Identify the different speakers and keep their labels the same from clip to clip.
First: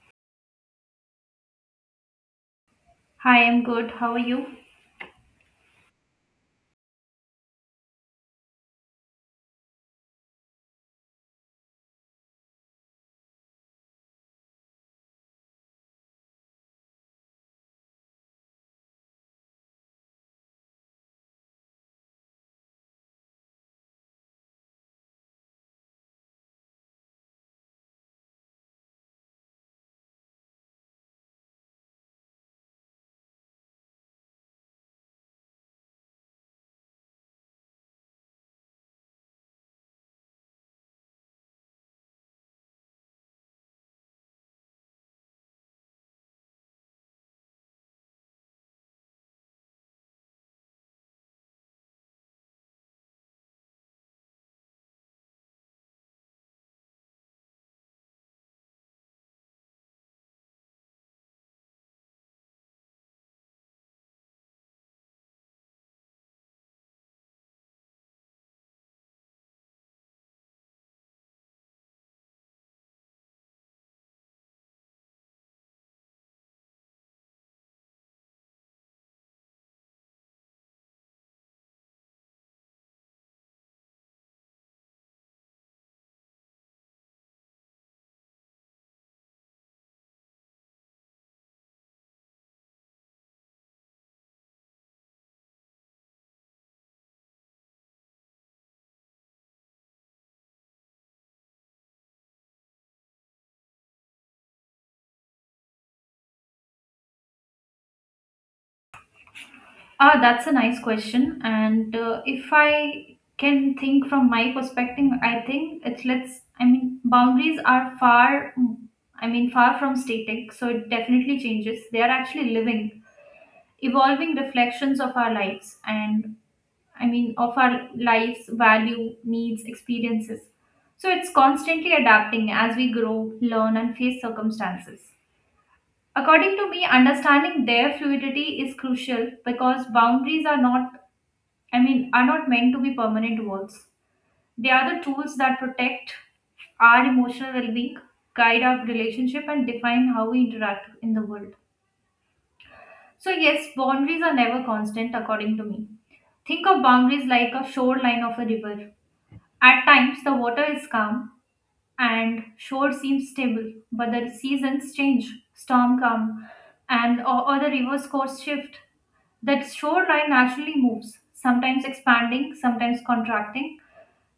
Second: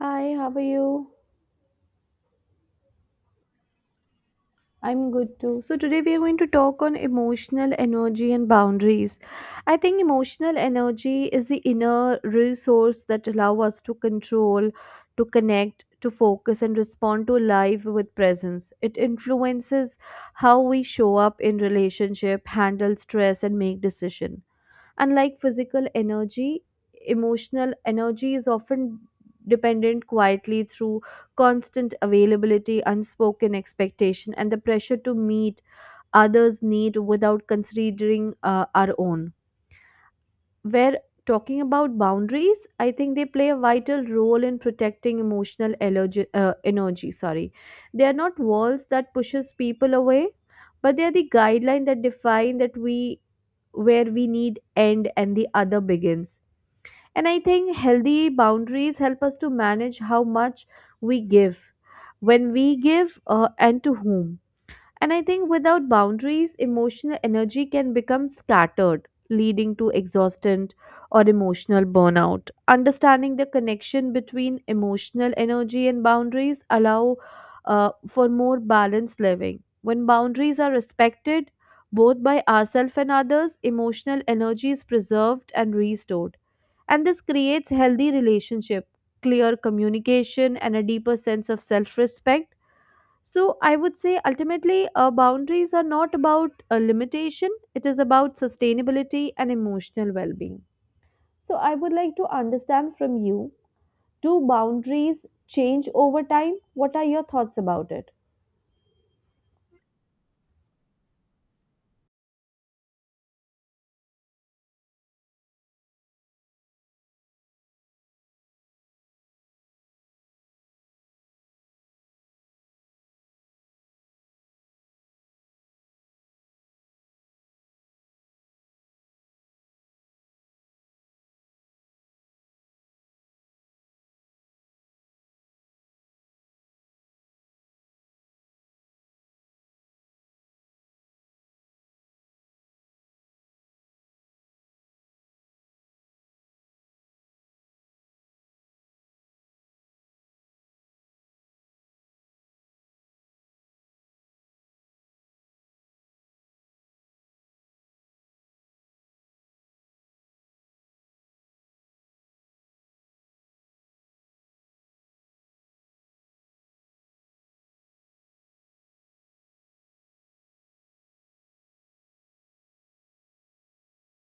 Speaker 1: Hi, how are you?
Speaker 2: Hi, I'm good. How are you?
Speaker 1: I'm good too. So, today we are going to talk on emotional energy and boundaries. I think emotional energy is the inner resource that allow us to control, to connect, to focus and respond to life with presence. It influences how we show up in relationship, handle stress and make decision. Unlike physical energy, emotional energy is often dependent quietly through constant availability, unspoken expectation, and the pressure to meet others' need without considering our own. Where talking about boundaries, I think they play a vital role in protecting emotional allergy, energy. Sorry, they are not walls that pushes people away, but they are the guideline that define that we where we need end and the other begins. And I think healthy boundaries help us to manage how much we give, when we give, and to whom. And I think without boundaries, emotional energy can become scattered, leading to exhaustion or emotional burnout. Understanding the connection between emotional energy and boundaries allow for more balanced living. When boundaries are respected, both by ourselves and others, emotional energy is preserved and restored. And this creates healthy relationship, clear communication, and a deeper sense of self-respect. So I would say ultimately, boundaries are not about a limitation, it is about sustainability and emotional well being. So I would like to understand from you, do boundaries change over time? What are your thoughts about it?
Speaker 2: Ah, that's a nice question. And if I can think from my perspective, I think it's let's. I mean, boundaries are far from static, so it definitely changes. They are actually living, evolving reflections of our lives, and of our lives, value, needs, experiences. So it's constantly adapting as we grow, learn, and face circumstances. According to me, understanding their fluidity is crucial because boundaries are not, I mean, are not meant to be permanent walls. They are the tools that protect our emotional well-being, guide our relationship, and define how we interact in the world. So yes, boundaries are never constant, according to me. Think of boundaries like a shoreline of a river. At times, the water is calm and shore seems stable, but the seasons change. Storm come, or the river's course shift. That shoreline naturally moves, sometimes expanding, sometimes contracting.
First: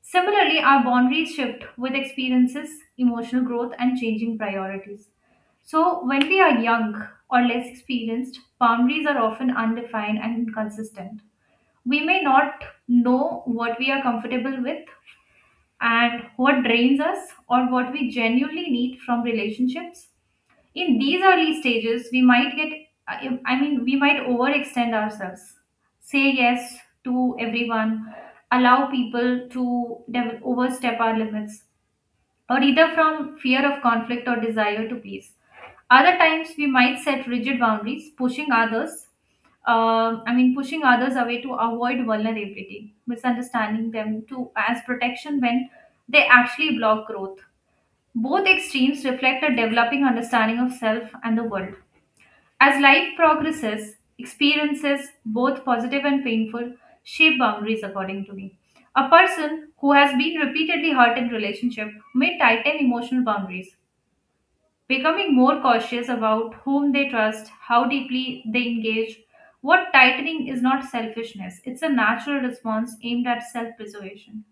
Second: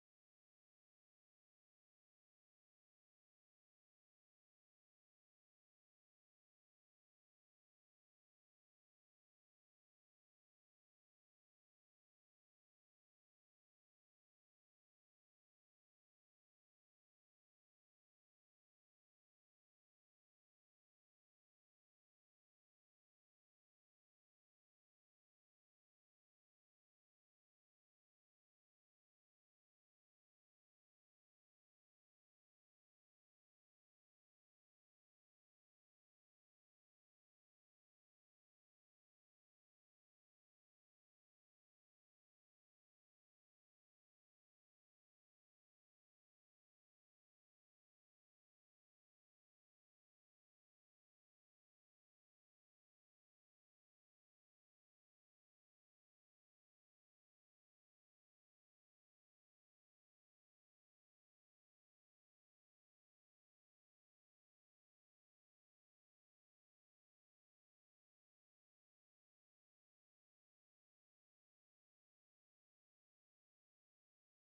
Speaker 2: Similarly, our boundaries shift with experiences, emotional growth, and changing priorities. So, when we are young or less experienced, boundaries are often undefined and inconsistent. We may not know what we are comfortable with and what drains us or what we genuinely need from relationships in these early stages we might get I mean we might overextend ourselves, say yes to everyone, allow people to overstep our limits, or either from fear of conflict or desire to please. Other times we might set rigid boundaries pushing others pushing others away to avoid vulnerability, misunderstanding them to as protection when they actually block growth. Both extremes reflect a developing understanding of self and the world. As life progresses, experiences, both positive and painful, shape boundaries according to me. A person who has been repeatedly hurt in relationship may tighten emotional boundaries, becoming more cautious about whom they trust, how deeply they engage. What tightening is not selfishness, it's a natural response aimed at self preservation.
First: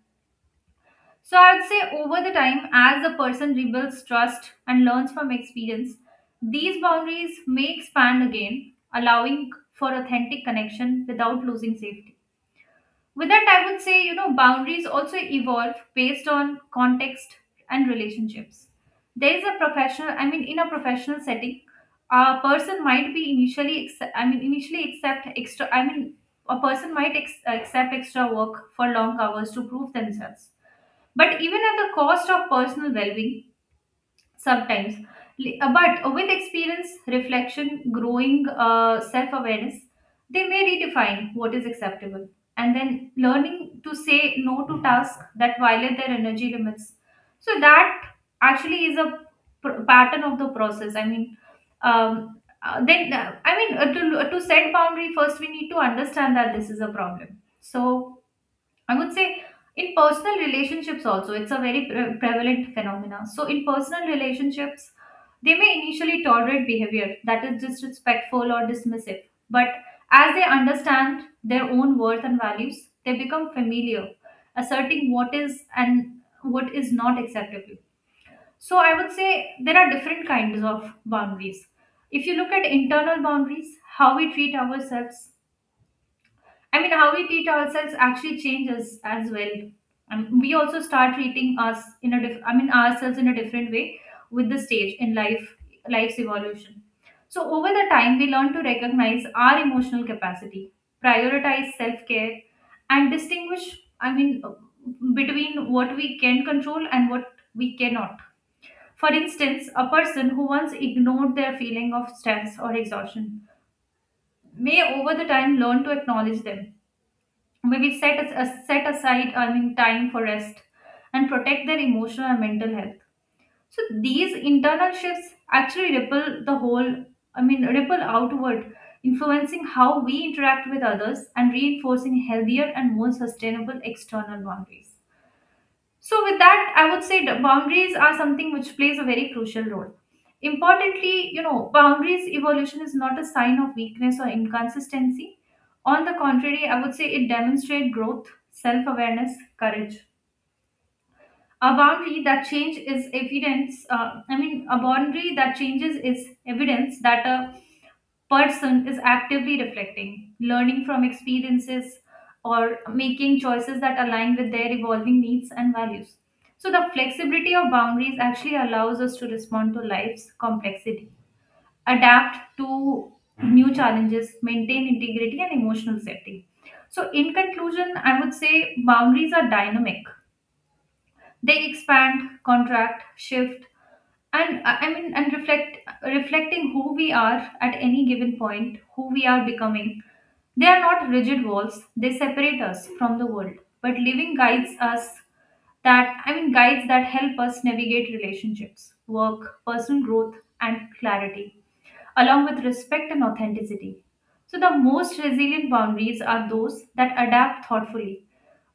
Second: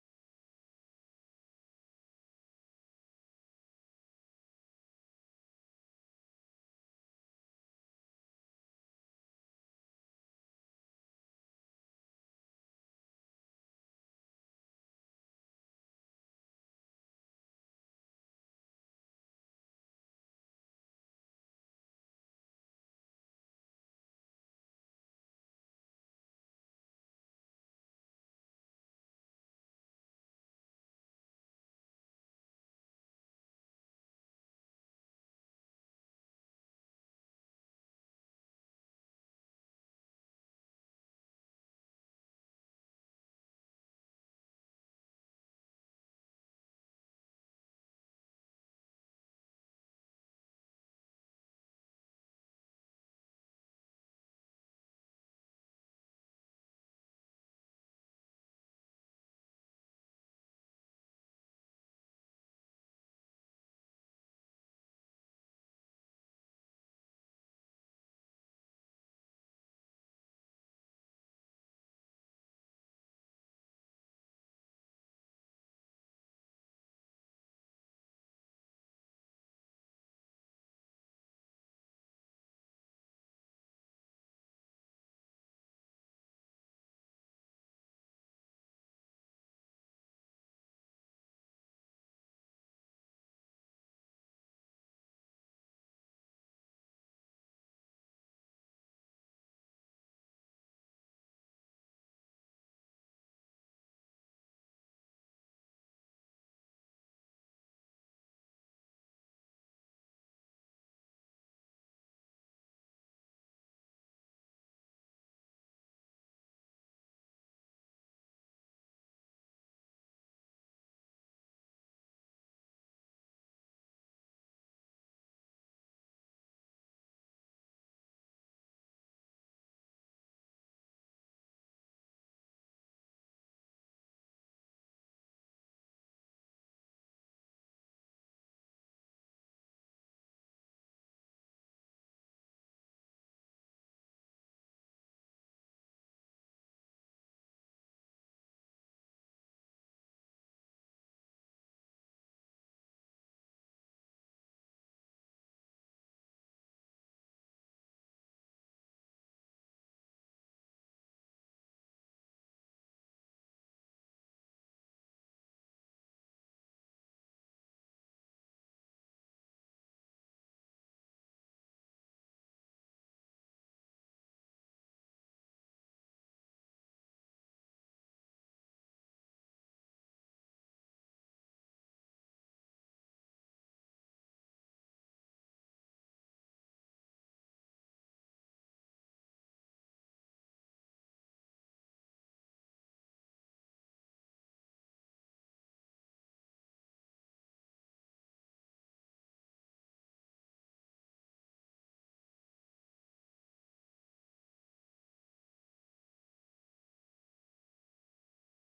Speaker 2: So I would say over the time, as a person rebuilds trust and learns from experience, these boundaries may expand again, allowing for authentic connection without losing safety. With that, I would say, you know, boundaries also evolve based on context and relationships. There is a in a professional setting, a person might be initially accept a person might accept extra work for long hours to prove themselves but even at the cost of personal well-being sometimes. But with experience reflection growing self-awareness, they may redefine what is acceptable and then learning to say no to tasks that violate their energy limits. So that actually is a pattern of the process I mean then I mean to, To set boundary first we need to understand that this is a problem. So I would say in personal relationships also, it's a very prevalent phenomena. So in personal relationships, they may initially tolerate behavior that is disrespectful or dismissive, but as they understand their own worth and values, they become familiar, asserting what is and what is not acceptable. So I would say there are different kinds of boundaries. If you look at internal boundaries, how we treat ourselves, how we treat ourselves actually changes as well. And we also start treating us in a ourselves in a different way with the stage in life, life's evolution. So over the time, we learn to recognize our emotional capacity, prioritize self-care, and distinguish. I mean, between what we can control and what we cannot. For instance, a person who once ignored their feeling of stress or exhaustion may over the time learn to acknowledge them, maybe set aside time for rest and protect their emotional and mental health. So these internal shifts actually ripple the whole I mean ripple outward, influencing how we interact with others and reinforcing healthier and more sustainable external boundaries. So, with that, I would say the boundaries are something which plays a very crucial role. Importantly, you know, boundaries evolution is not a sign of weakness or inconsistency. On the contrary, I would say it demonstrates growth, self awareness, courage. A boundary that change is evidence I mean a boundary that changes is evidence that a person is actively reflecting, learning from experiences, or making choices that align with their evolving needs and values. So the flexibility of boundaries actually allows us to respond to life's complexity, adapt to new challenges, maintain integrity and emotional safety. So in conclusion I would say boundaries are dynamic. They expand, contract, shift, and and reflecting who we are at any given point, who we are becoming. They are not rigid walls. They separate us from the world, but living guides us, that I mean guides that help us navigate relationships, work, personal growth, and clarity, along with respect and authenticity. So the most resilient boundaries are those that adapt thoughtfully,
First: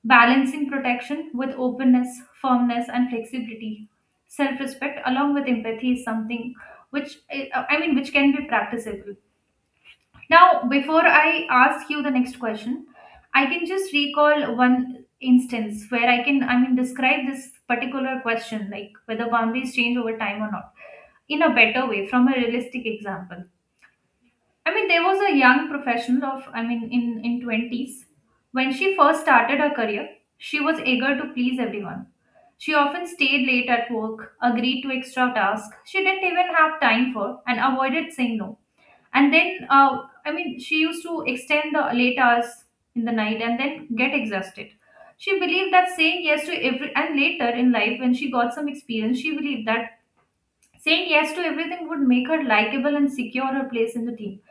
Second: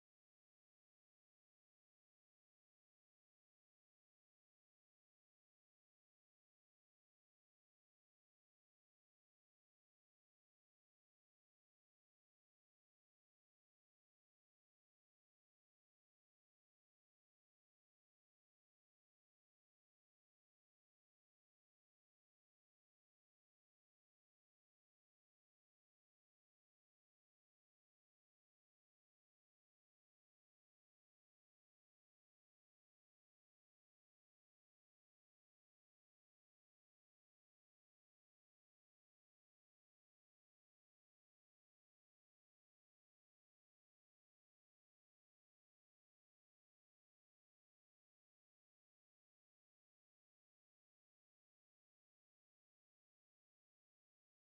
Speaker 2: balancing protection with openness, firmness, and flexibility. Self-respect along with empathy is something which which can be practicable. Now, before I ask you the next question, I can just recall one instance where I can I mean describe this particular question like whether boundaries change over time or not in a better way from a realistic example. I mean, there was a young professional in in twenties when she first started her career. She was eager to please everyone. She often stayed late at work, agreed to extra tasks she didn't even have time for, and avoided saying no. And then she used to extend the late hours in the night and then get exhausted. She believed that saying yes to every and later in life, when she got some experience, she believed that saying yes to everything would make her likable and secure her place in the team.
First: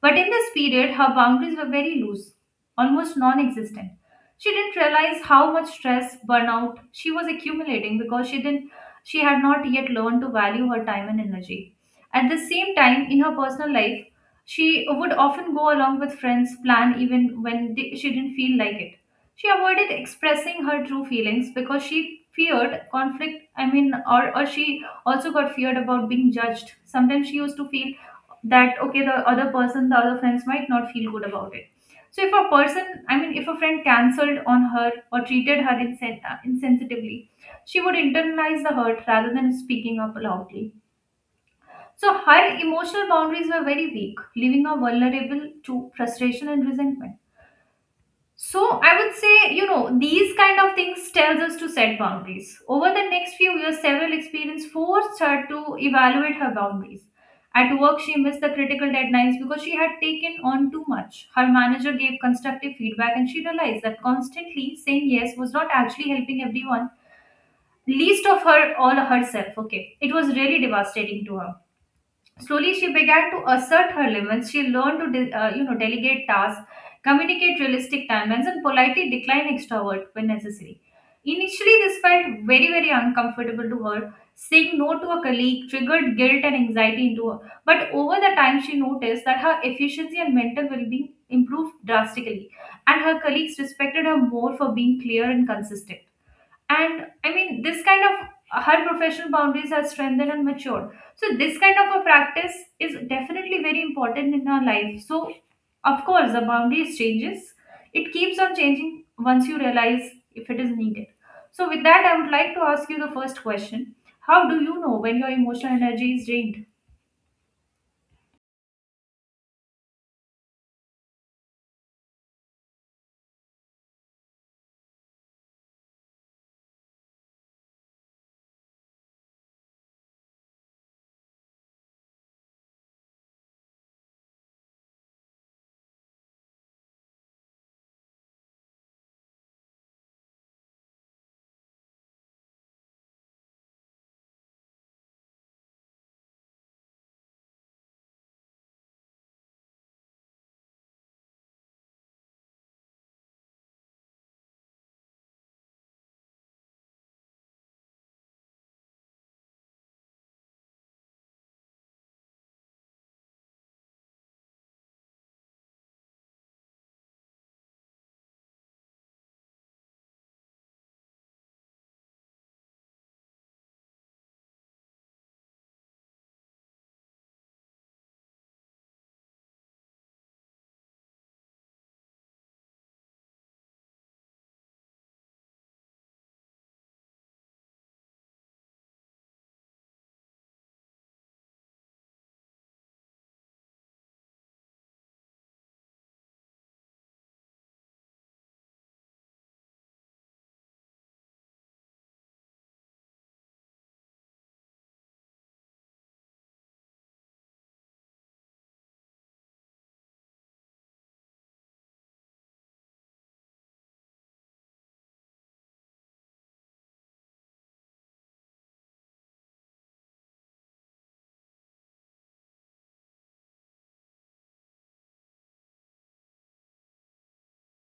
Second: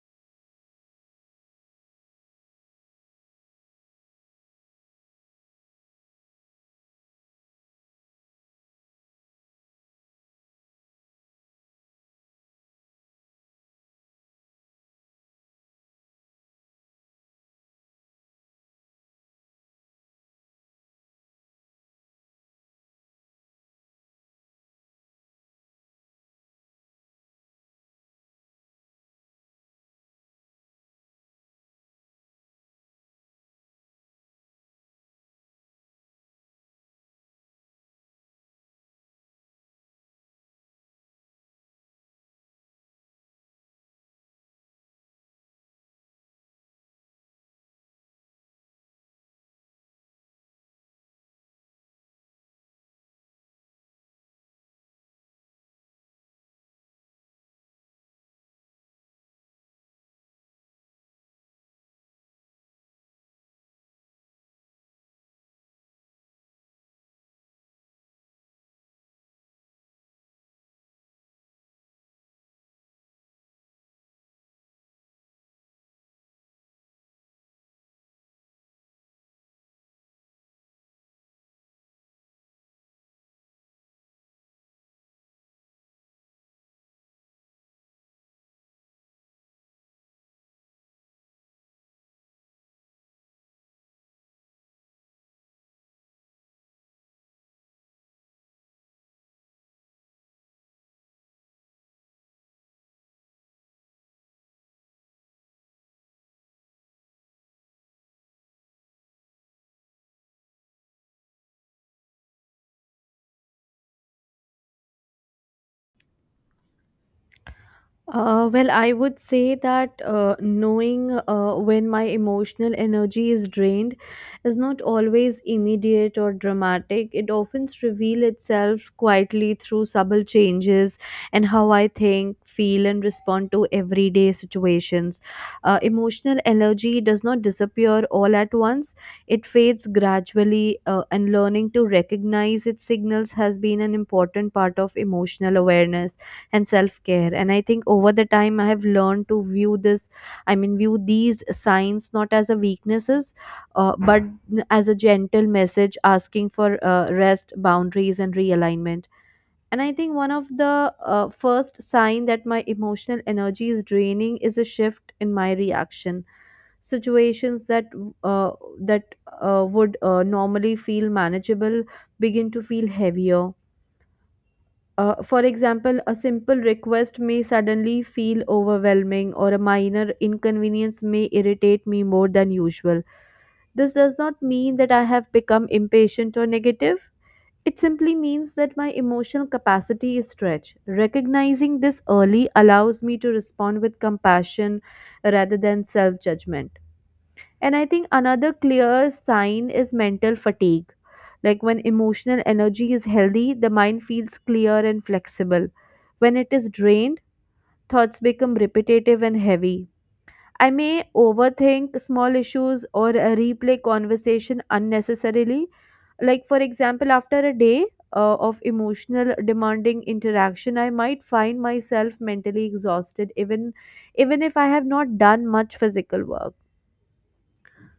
Speaker 2: But in this period, her boundaries were very loose, almost non existent. She didn't realize how much stress, burnout she was accumulating because she had not yet learned to value her time and energy. At the same time, in her personal life, she would often go along with friends' plan even when she didn't feel like it. She avoided expressing her true feelings because she feared conflict. Or she also got feared about being judged. Sometimes she used to feel that okay the other person the other friends might not feel good about it. So if a person I mean if a friend cancelled on her or treated her insensitively, she would internalize the hurt rather than speaking up loudly. So her emotional boundaries were very weak, leaving her vulnerable to frustration and resentment. So I would say, you know, these kind of things tells us to set boundaries. Over the next few years, several experience forced her to evaluate her boundaries. At work, she missed the critical deadlines because she had taken on too much. Her manager gave constructive feedback and she realized that constantly saying yes was not actually helping everyone, least of her all herself. Okay. It was really devastating to her. Slowly, she began to assert her limits. She learned to, you know, delegate tasks, communicate realistic timelines, and politely decline extrovert when necessary. Initially, this felt very, very uncomfortable to her. Saying no to a colleague triggered guilt and anxiety into her. But over the time, she noticed that her efficiency and mental well-being improved drastically, and her colleagues respected her more for being clear and consistent. This kind of her professional boundaries are strengthened and matured. So, this kind of a practice is definitely very important in our life. So, of course, the boundaries changes. It keeps on changing once you realize if it is needed. So, with that, I would like to ask you the first question. How do you know when your emotional energy is drained?
Speaker 1: Well, I would say that knowing when my emotional energy is drained is not always immediate or dramatic. It often reveals itself quietly through subtle changes in how I think, feel, and respond to everyday situations. Emotional energy does not disappear all at once, it fades gradually, and learning to recognize its signals has been an important part of emotional awareness and self-care. And I think over the time I have learned to view this I mean view these signs not as a weaknesses, but as a gentle message asking for rest, boundaries and realignment. And I think one of the first sign that my emotional energy is draining is a shift in my reaction. Situations that uh, that would normally feel manageable begin to feel heavier. For example, a simple request may suddenly feel overwhelming, or a minor inconvenience may irritate me more than usual. This does not mean that I have become impatient or negative. It simply means that my emotional capacity is stretched. Recognizing this early allows me to respond with compassion rather than self judgment. And I think another clear sign is mental fatigue. Like, when emotional energy is healthy, the mind feels clear and flexible. When it is drained, thoughts become repetitive and heavy. I may overthink small issues or replay conversation unnecessarily. Like, for example, after a day of emotional demanding interaction, I might find myself mentally exhausted even if I have not done much physical work.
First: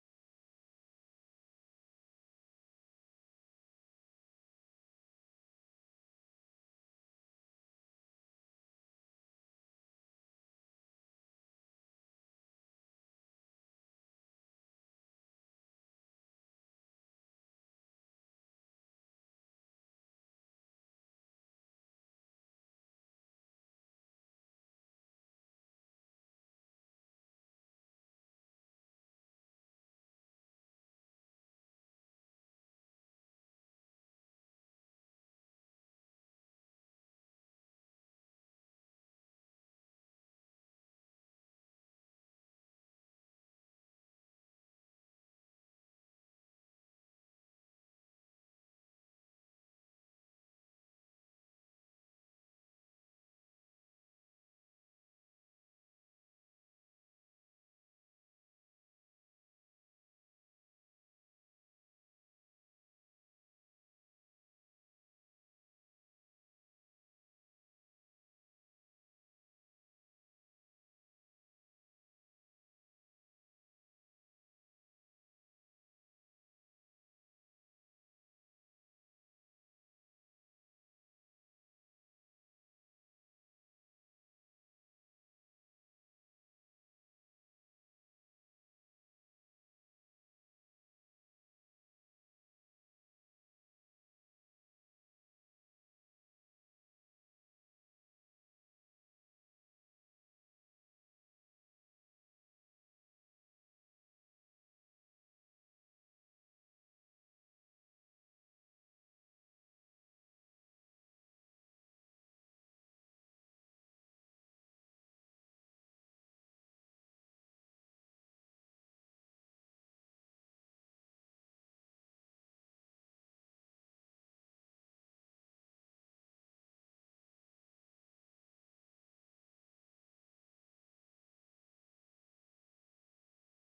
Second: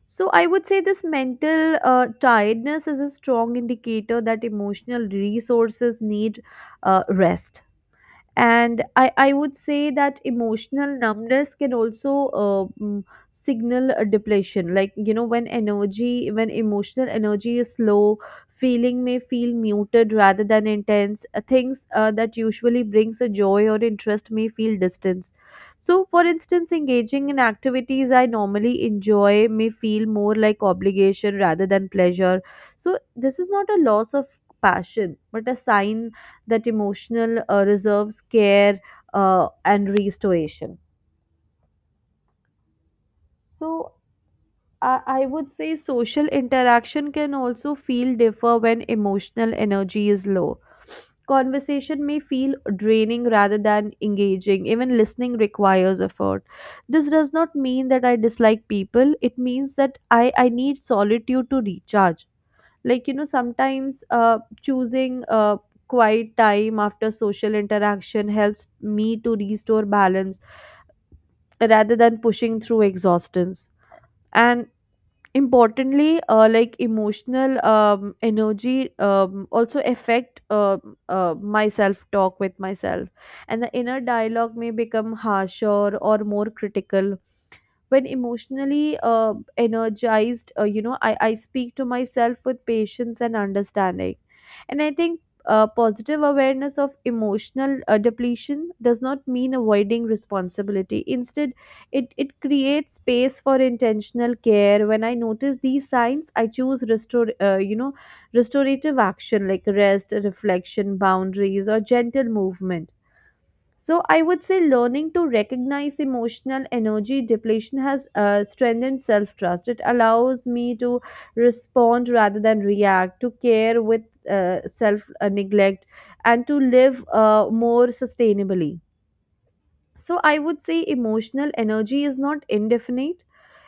Speaker 1: So I would say this mental tiredness is a strong indicator that emotional resources need rest. And I would say that emotional numbness can also uh, mm, signal a depletion. Like, you know, when energy when emotional energy is low, feeling may feel muted rather than intense. Things that usually brings a joy or interest may feel distance. So for instance, engaging in activities I normally enjoy may feel more like obligation rather than pleasure. So this is not a loss of passion but a sign that emotional reserves care and restoration. So I would say social interaction can also feel differ when emotional energy is low. Conversation may feel draining rather than engaging, even listening requires effort. This does not mean that I dislike people, it means that I need solitude to recharge. Like, you know, sometimes choosing quiet time after social interaction helps me to restore balance rather than pushing through exhaustion. And importantly, like, emotional energy also affect my self talk with myself, and the inner dialogue may become harsher or more critical. When emotionally energized, you know, I speak to myself with patience and understanding. And I think positive awareness of emotional depletion does not mean avoiding responsibility. Instead, it creates space for intentional care. When I notice these signs, I choose restore, you know, restorative action like rest, reflection, boundaries or gentle movement. So I would say learning to recognize emotional energy depletion has strengthened self trust. It allows me to respond rather than react, to care with self neglect, and to live more sustainably. So I would say emotional energy is not indefinite.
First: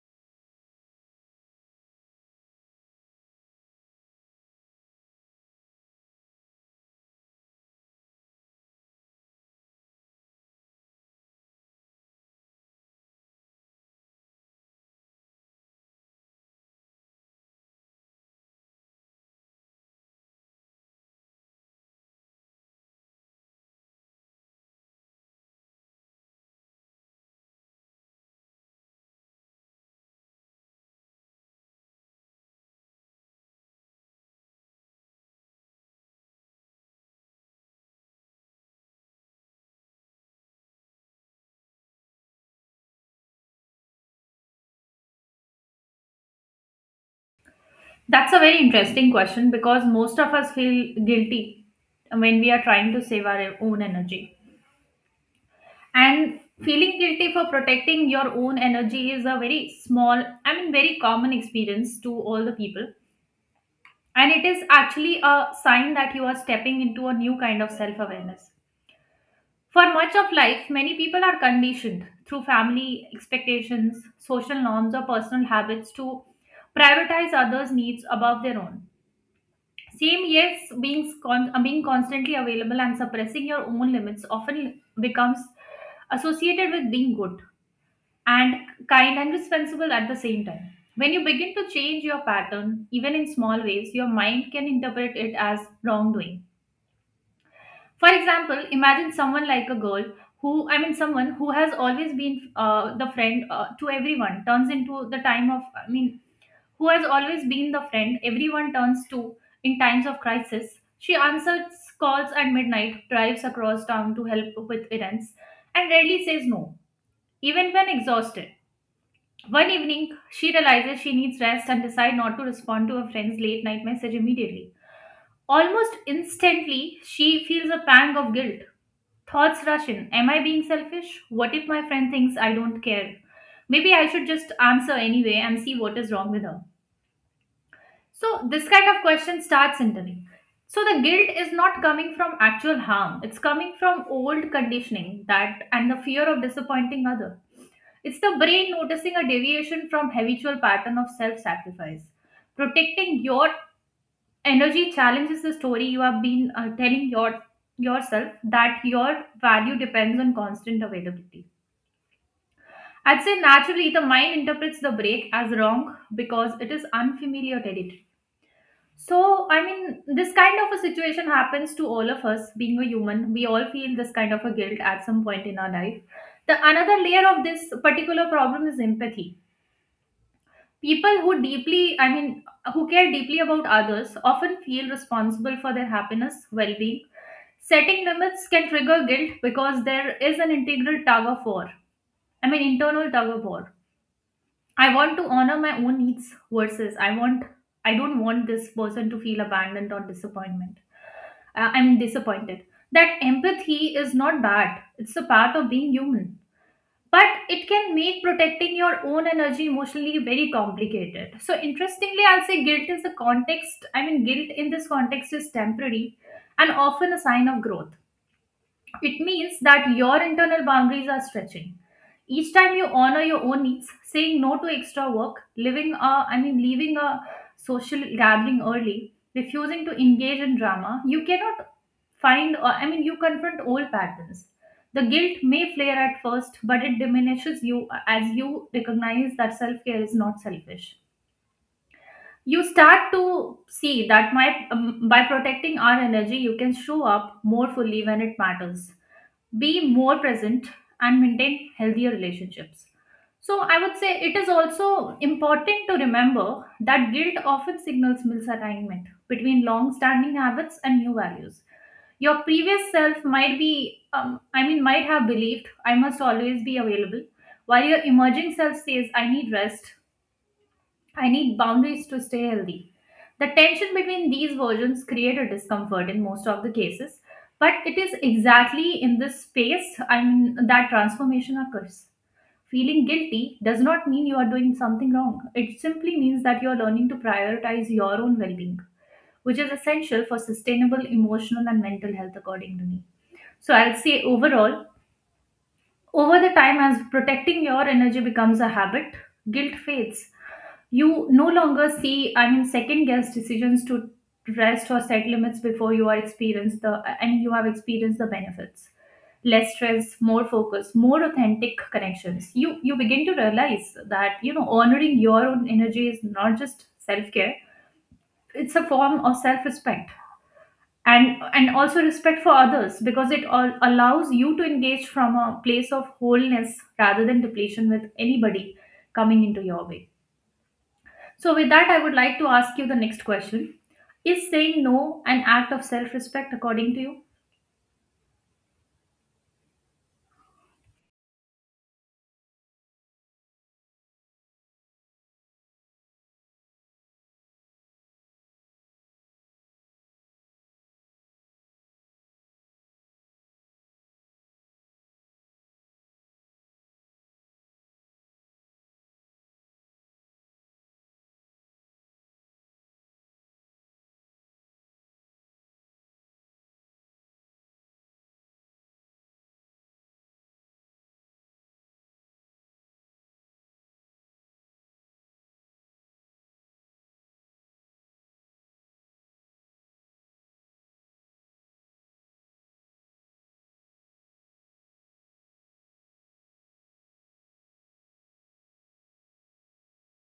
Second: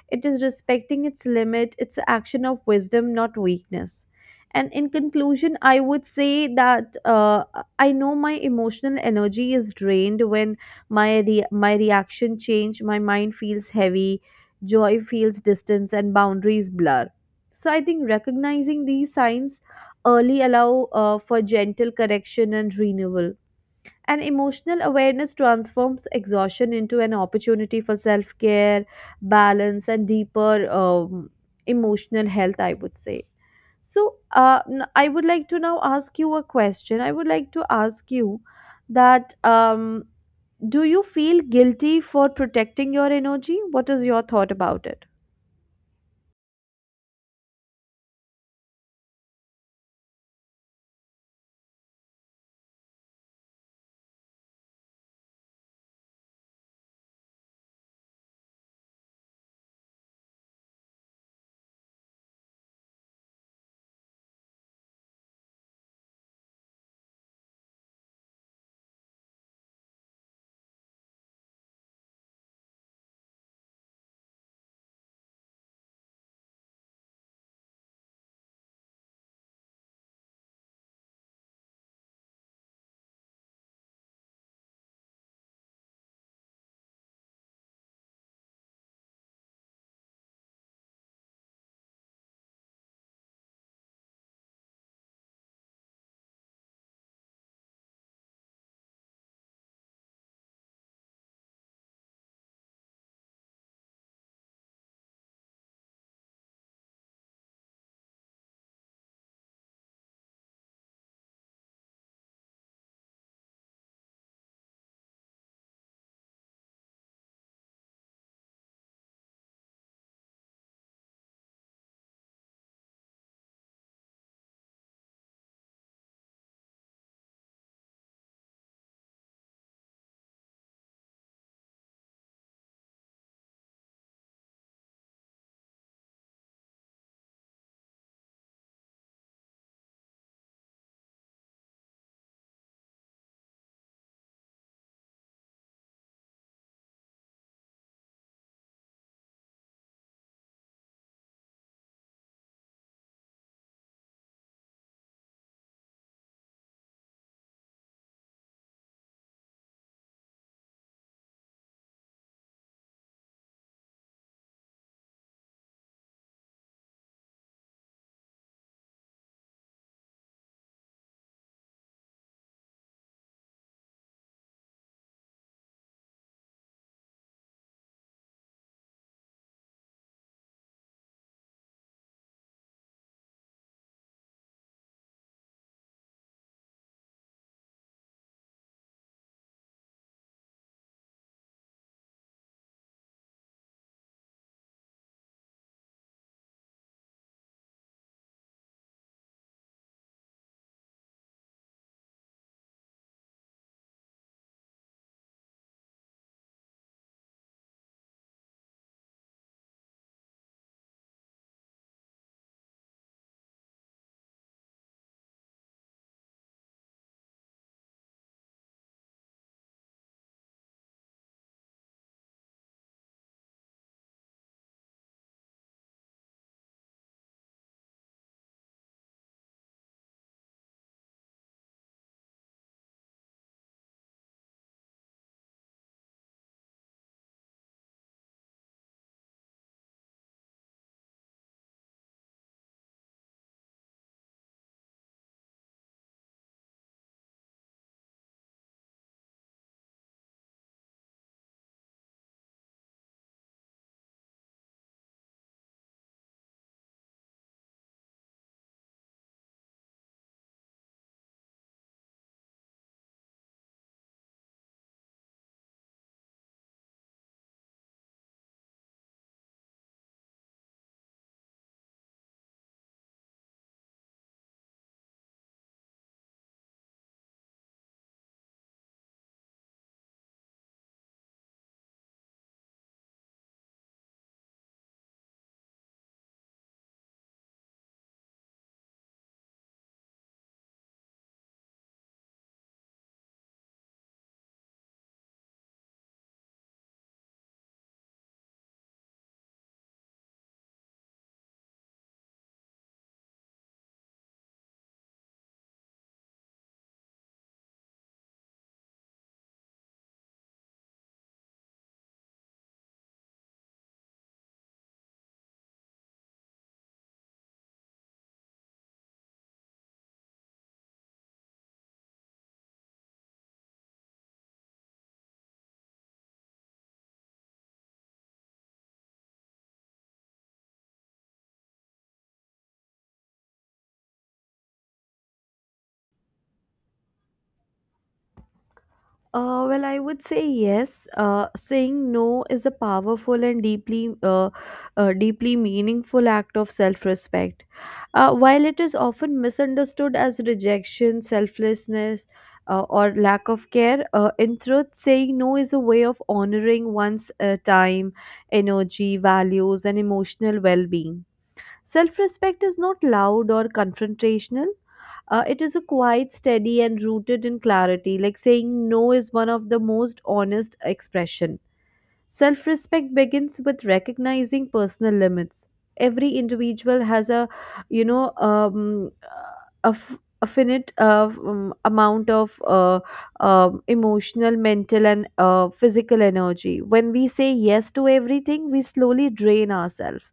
Speaker 1: It is respecting its limit, it's an action of wisdom, not weakness. And in conclusion, I would say that I know my emotional energy is drained when my reaction change, my mind feels heavy, joy feels distance, and boundaries blur. So I think recognizing these signs early allow for gentle correction and renewal. And emotional awareness transforms exhaustion into an opportunity for self care, balance, and deeper emotional health, I would say. So, I would like to now ask you a question. I would like to ask you that do you feel guilty for protecting your energy? What is your thought about it?
Speaker 2: That's a very interesting question because most of us feel guilty when we are trying to save our own energy. And feeling guilty for protecting your own energy is a very small I mean very common experience to all the people, and it is actually a sign that you are stepping into a new kind of self awareness. For much of life many people are conditioned through family expectations, social norms, or personal habits to prioritize others needs above their own. Same yes being being constantly available and suppressing your own limits often becomes associated with being good and kind and responsible at the same time. When you begin to change your pattern, even in small ways, your mind can interpret it as wrongdoing. For example, imagine someone like a girl who, I mean, someone who has always been the friend to everyone turns into the time of, I mean, who has always been the friend everyone turns to in times of crisis. She answers calls at midnight, drives across town to help with errands, and rarely says no, even when exhausted. One evening, she realizes she needs rest and decides not to respond to her friend's late night message immediately. Almost instantly, she feels a pang of guilt. Thoughts rush in. Am I being selfish? What if my friend thinks I don't care? Maybe I should just answer anyway and see what is wrong with her. So, this kind of question starts internally. So, the guilt is not coming from actual harm, it's coming from old conditioning that and the fear of disappointing others. It's the brain noticing a deviation from habitual pattern of self-sacrifice. Protecting your energy challenges the story you have been telling yourself that your value depends on constant availability. I'd say naturally the mind interprets the break as wrong because it is unfamiliar territory. So, this kind of a situation happens to all of us being a human. We all feel this kind of a guilt at some point in our life. The another layer of this particular problem is empathy. People who deeply, I mean, who care deeply about others often feel responsible for their happiness, well being. Setting limits can trigger guilt because there is an integral tug of war. I mean, internal tug of war. I want to honor my own needs versus I want, I don't want this person to feel abandoned or disappointment. I'm disappointed. That empathy is not bad, it's a part of being human but it can make protecting your own energy emotionally very complicated. So interestingly, I'll say guilt is a context I mean guilt in this context is temporary and often a sign of growth. It means that your internal boundaries are stretching. Each time you honor your own needs, saying no to extra work, living a, I mean, leaving a social gathering early, refusing to engage in drama, you cannot find, or I mean, you confront old patterns. The guilt may flare at first, but it diminishes you as you recognize that self care is not selfish. You start to see that by protecting our energy, you can show up more fully when it matters, be more present, and maintain healthier relationships. So, I would say it is also important to remember that guilt often signals misalignment between long standing habits and new values. Your previous self might might have believed I must always be available, while your emerging self says I need rest, I need boundaries to stay healthy. The tension between these versions create a discomfort in most of the cases, but it is exactly in this space, that transformation occurs. Feeling guilty does not mean you are doing something wrong. It simply means that you are learning to prioritize your own well-being, which is essential for sustainable emotional and mental health according to me. So I'll say overall, over the time as protecting your energy becomes a habit, guilt fades. You no longer second guess decisions to rest or set limits before you have experienced the benefits. Less stress, more focus, more authentic connections. You begin to realize that you know honoring your own energy is not just self care; it's a form of self respect, and also respect for others because it all allows you to engage from a place of wholeness rather than depletion with anybody coming into your way. So, with that, I would like to ask you the next question. Is saying no an act of self respect according to you?
Speaker 1: Well, I would say yes. Saying no is a powerful and deeply meaningful act of self-respect. While it is often misunderstood as rejection, selflessness, or lack of care, in truth, saying no is a way of honoring one's time, energy, values, and emotional well-being. Self respect is not loud or confrontational. It is a quiet, steady, and rooted in clarity. Like, saying no is one of the most honest expression. Self respect begins with recognizing personal limits. Every individual has a, you know, a finite amount of emotional, mental, and physical energy. When we say yes to everything, we slowly drain ourselves,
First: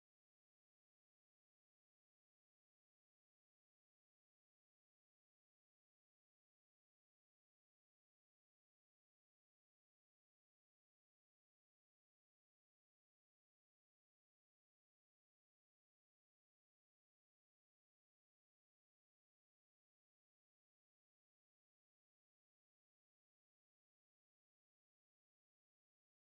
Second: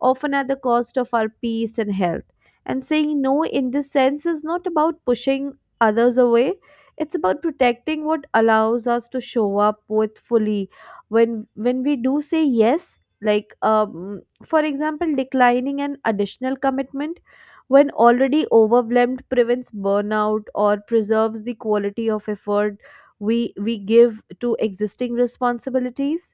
Speaker 1: often at the cost of our peace and health. And saying no in this sense is not about pushing others away, it's about protecting what allows us to show up with fully when we do say yes. Like, for example, declining an additional commitment when already overwhelmed prevents burnout or preserves the quality of effort we give to existing responsibilities.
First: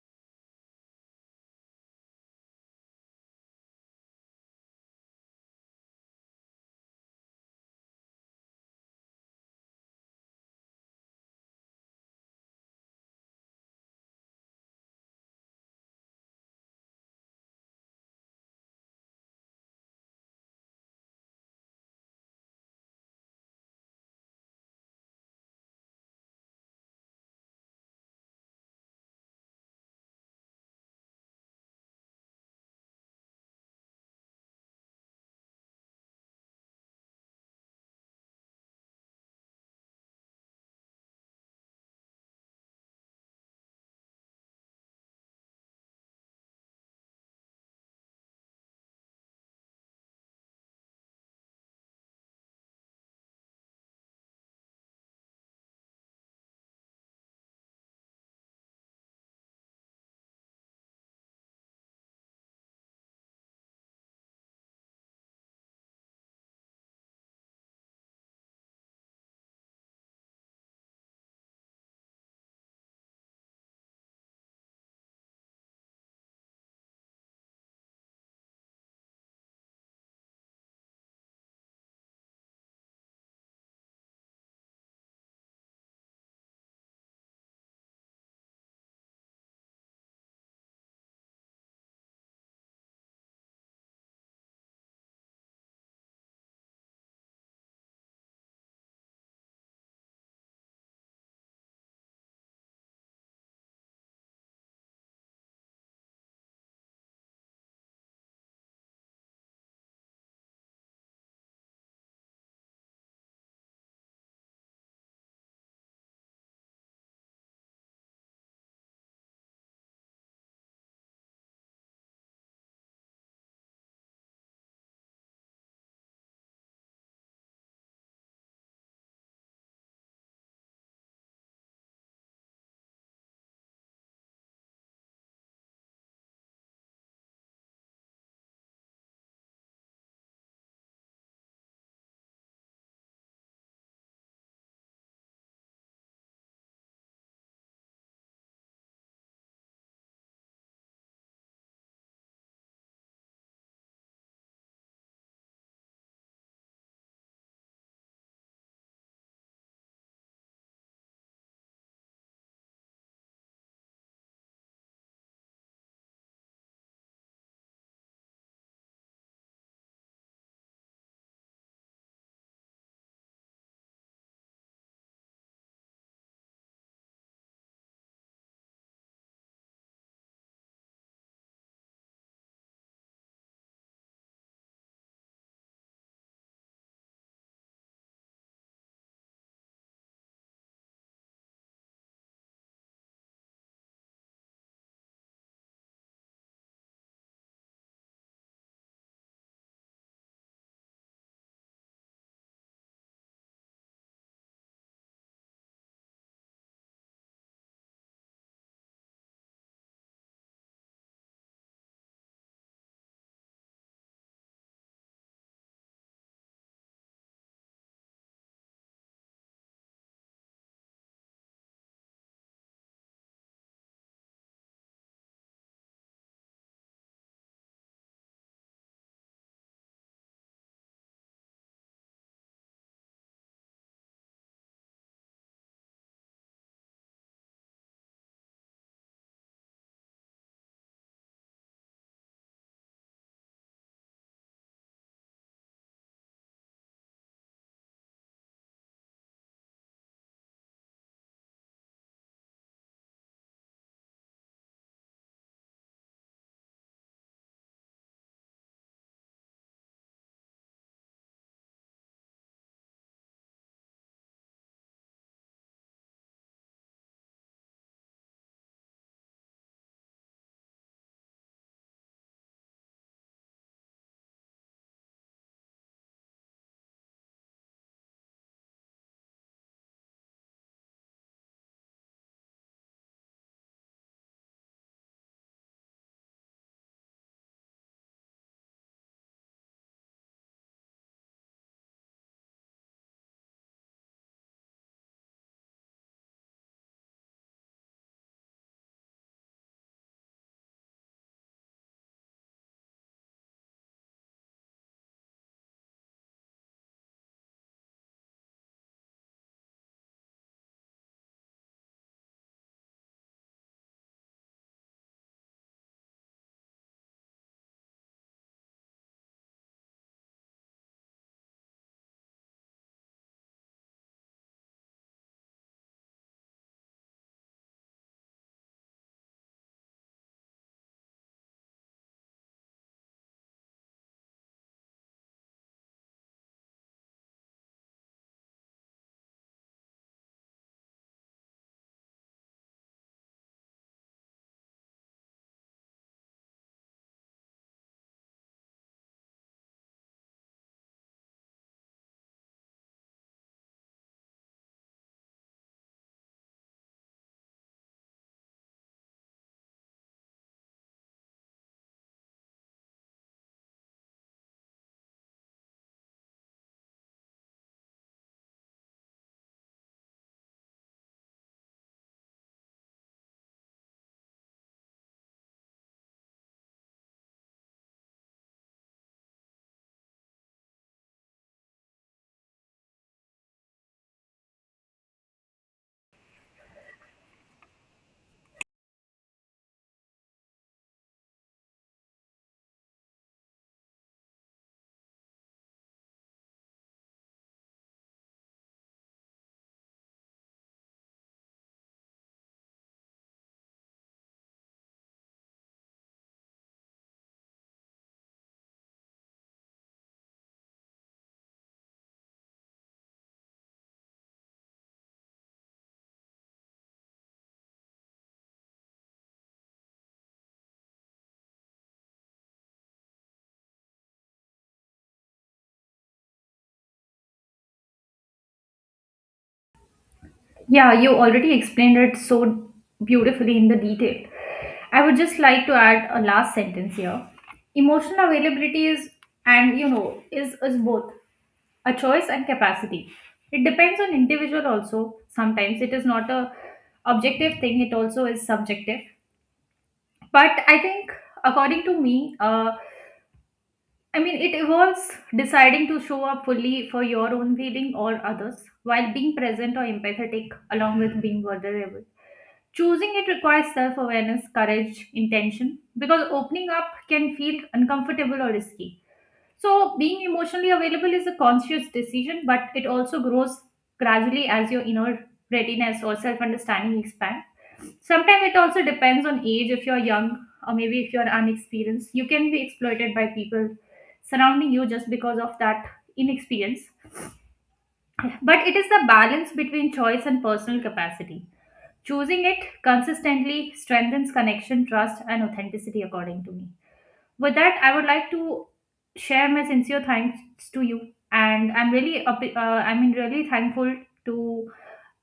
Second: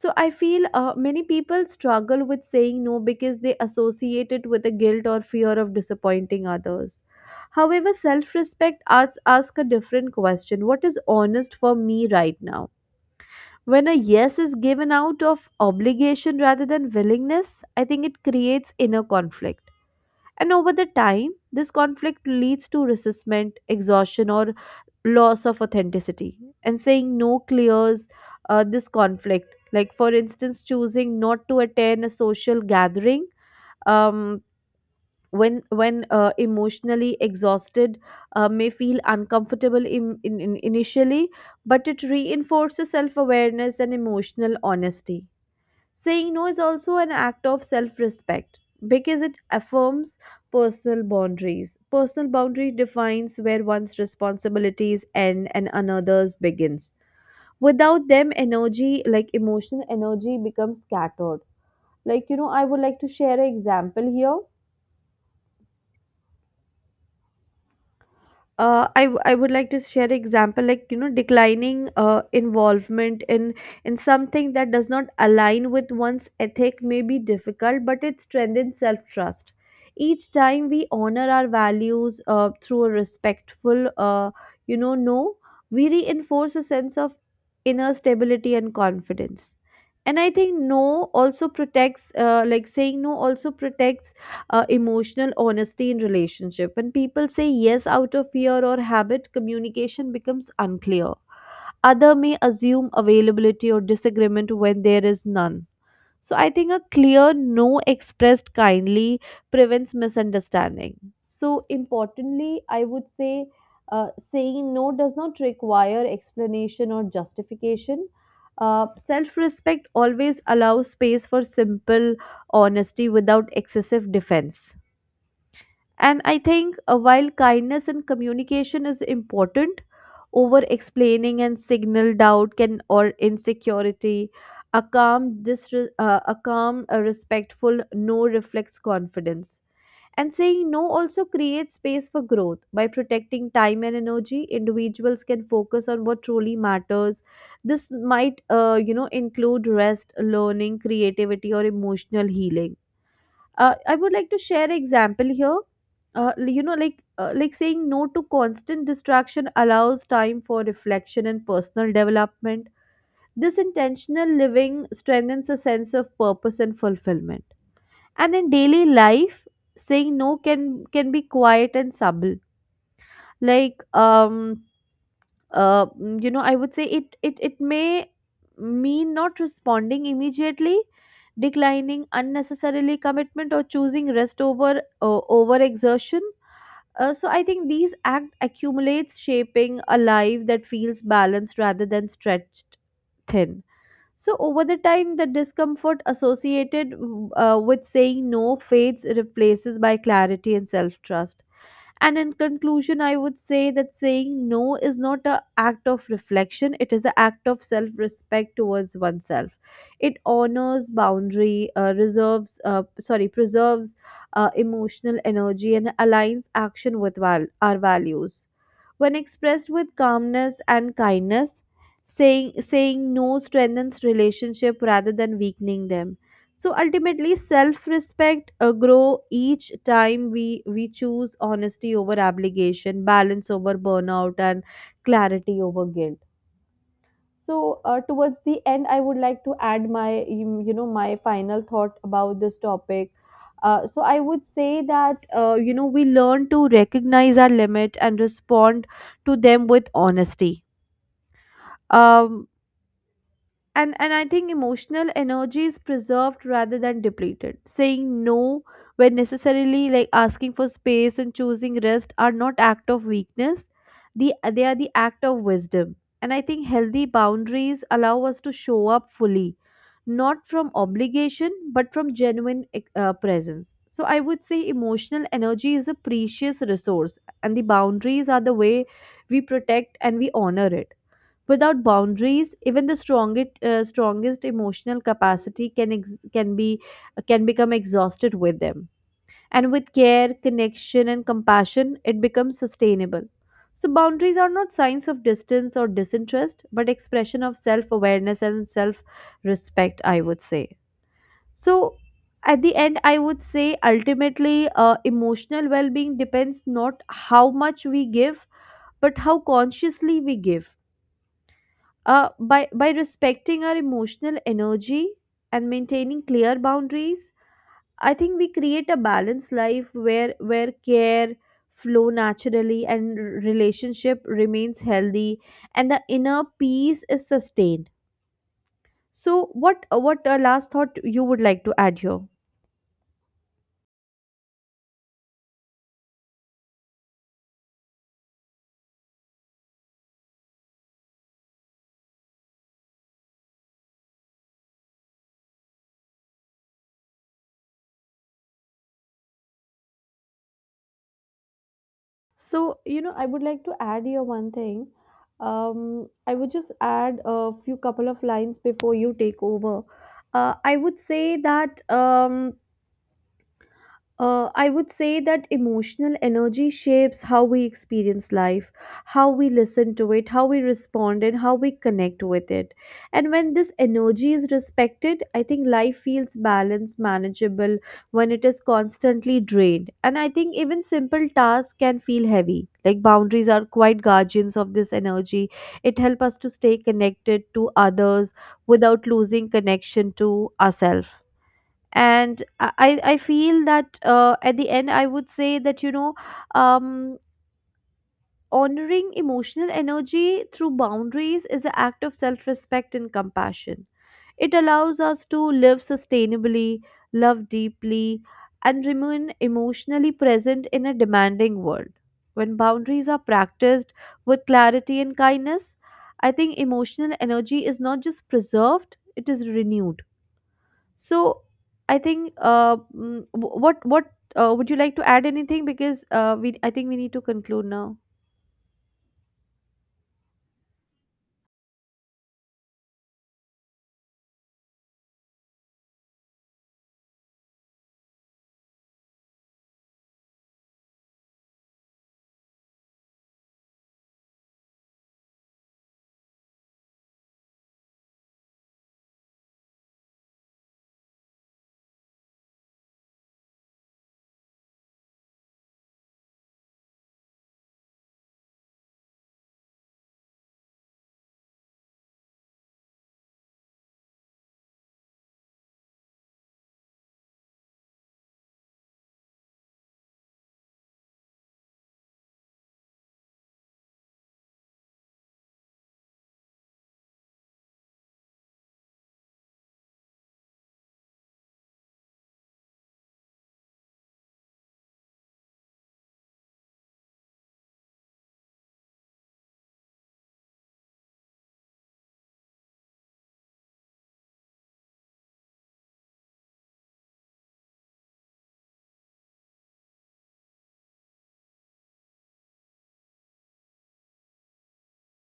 Speaker 1: So I feel many people struggle with saying no because they associate it with a guilt or fear of disappointing others. However, self respect ask a different question: what is honest for me right now? When a yes is given out of obligation rather than willingness, I think it creates inner conflict. And over the time, this conflict leads to resentment, exhaustion, or loss of authenticity. And saying no clears this conflict. Like, for instance, choosing not to attend a social gathering um, when emotionally exhausted may feel uncomfortable in initially, but it reinforces self-awareness and emotional honesty. Saying no is also an act of self-respect because it affirms personal boundaries. Personal boundary defines where one's responsibilities end and another's begins. Without them, energy like emotional energy becomes scattered. Like, you know, I would like to share an example here. I would like to share an example. Like, you know, declining involvement in something that does not align with one's ethic may be difficult, but it strengthens self-trust. Each time we honor our values through a respectful, you know, no, we reinforce a sense of inner stability and confidence. And I think no also protects, like, saying no also protects emotional honesty in relationship. When people say yes out of fear or habit, communication becomes unclear. Other may assume availability or disagreement when there is none. So I think a clear no, expressed kindly, prevents misunderstanding. So importantly, I would say, uh, saying no does not require explanation or justification. Self-respect always allows space for simple honesty without excessive defense. And I think, while kindness and communication is important, over explaining and signal doubt can or insecurity, a calm, a calm, a respectful no reflects confidence. And saying no also creates space for growth. By protecting time and energy, individuals can focus on what truly matters. This might, include rest, learning, creativity, or emotional healing. I would like to share example here. Like saying no to constant distraction allows time for reflection and personal development. This intentional living strengthens a sense of purpose and fulfillment. And in daily life, saying no can can be quiet and subtle. Like, I would say it may mean not responding immediately, declining unnecessarily commitment, or choosing rest over over exertion. So I think these act accumulates, shaping a life that feels balanced rather than stretched thin. So over the time, the discomfort associated with saying no fades, replaces by clarity and self trust. And in conclusion, I would say that saying no is not an act of reflection, it is an act of self respect towards oneself. It honors boundary, reserves, sorry, preserves emotional energy, and aligns action with our values. When expressed with calmness and kindness, saying no strengthens relationship rather than weakening them. So ultimately, self-respect grow each time we choose honesty over obligation, balance over burnout, and clarity over guilt. So, towards the end, I would like to add my, you know, my final thought about this topic. So, I would say that, we learn to recognize our limit and respond to them with honesty. Um, and I think emotional energy is preserved rather than depleted, saying no when necessarily, like asking for space and choosing rest, are not act of weakness. the they are the act of wisdom. And I think healthy boundaries allow us to show up fully, not from obligation but from genuine presence. So I would say emotional energy is a precious resource and the boundaries are the way we protect and we honor it. Without boundaries, even the strongest, strongest emotional capacity can ex- can be can become exhausted with them. And with care, connection, and compassion, it becomes sustainable. So boundaries are not signs of distance or disinterest, but expression of self-awareness and self-respect, I would say. So at the end, I would say ultimately, emotional well-being depends not how much we give, but how consciously we give. By respecting our emotional energy and maintaining clear boundaries, I think we create a balanced life where care flow naturally, and relationship remains healthy, and the inner peace is sustained. So what last thought you would like to add here? So you know, I would like to add here one thing. I would just add a few couple of lines before you take over. I would say that I would say that emotional energy shapes how we experience life, how we listen to it, how we respond, and how we connect with it. And when this energy is respected, I think life feels balanced, manageable, when it is constantly drained. And I think even simple tasks can feel heavy. Like boundaries are quite guardians of this energy. It helps us to stay connected to others without losing connection to ourselves. And I feel that, at the end, I would say that, um honoring emotional energy through boundaries is an act of self-respect and compassion. It allows us to live sustainably, love deeply, and remain emotionally present in a demanding world. When boundaries are practiced with clarity and kindness, I think emotional energy is not just preserved, it is renewed. So I think mm, wh- what would you like to add anything, because we, I think we need to conclude now.
Speaker 2: Yeah, you already explained it so beautifully in the detail. I would just like to add a last sentence here. Emotional availability is, and you know, is both a choice and capacity. It depends on individual also. Sometimes it is not a objective thing. It also is subjective. But I think, according to me, it involves deciding to show up fully for your own feeling or others while being present or empathetic, along with being vulnerable. Choosing it requires self awareness, courage, intention, because opening up can feel uncomfortable or risky. So, being emotionally available is a conscious decision, but it also grows gradually as your inner readiness or self understanding expands. Sometimes it also depends on age. If you're young or maybe if you're unexperienced, you can be exploited by people surrounding you just because of that inexperience. But it is the balance between choice and personal capacity. Choosing it consistently strengthens connection, trust and authenticity according to me. With that, I would like to share my sincere thanks to you, and I'm really thankful to,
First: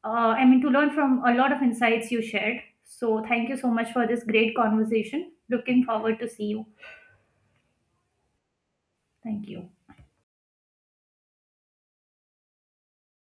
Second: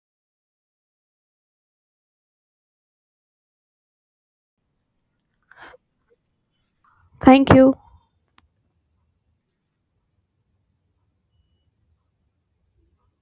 Speaker 2: to learn from a lot of insights you shared. So, thank you so much for this great conversation. Looking forward to see you.
Speaker 1: Thank you.
Speaker 2: Thank you.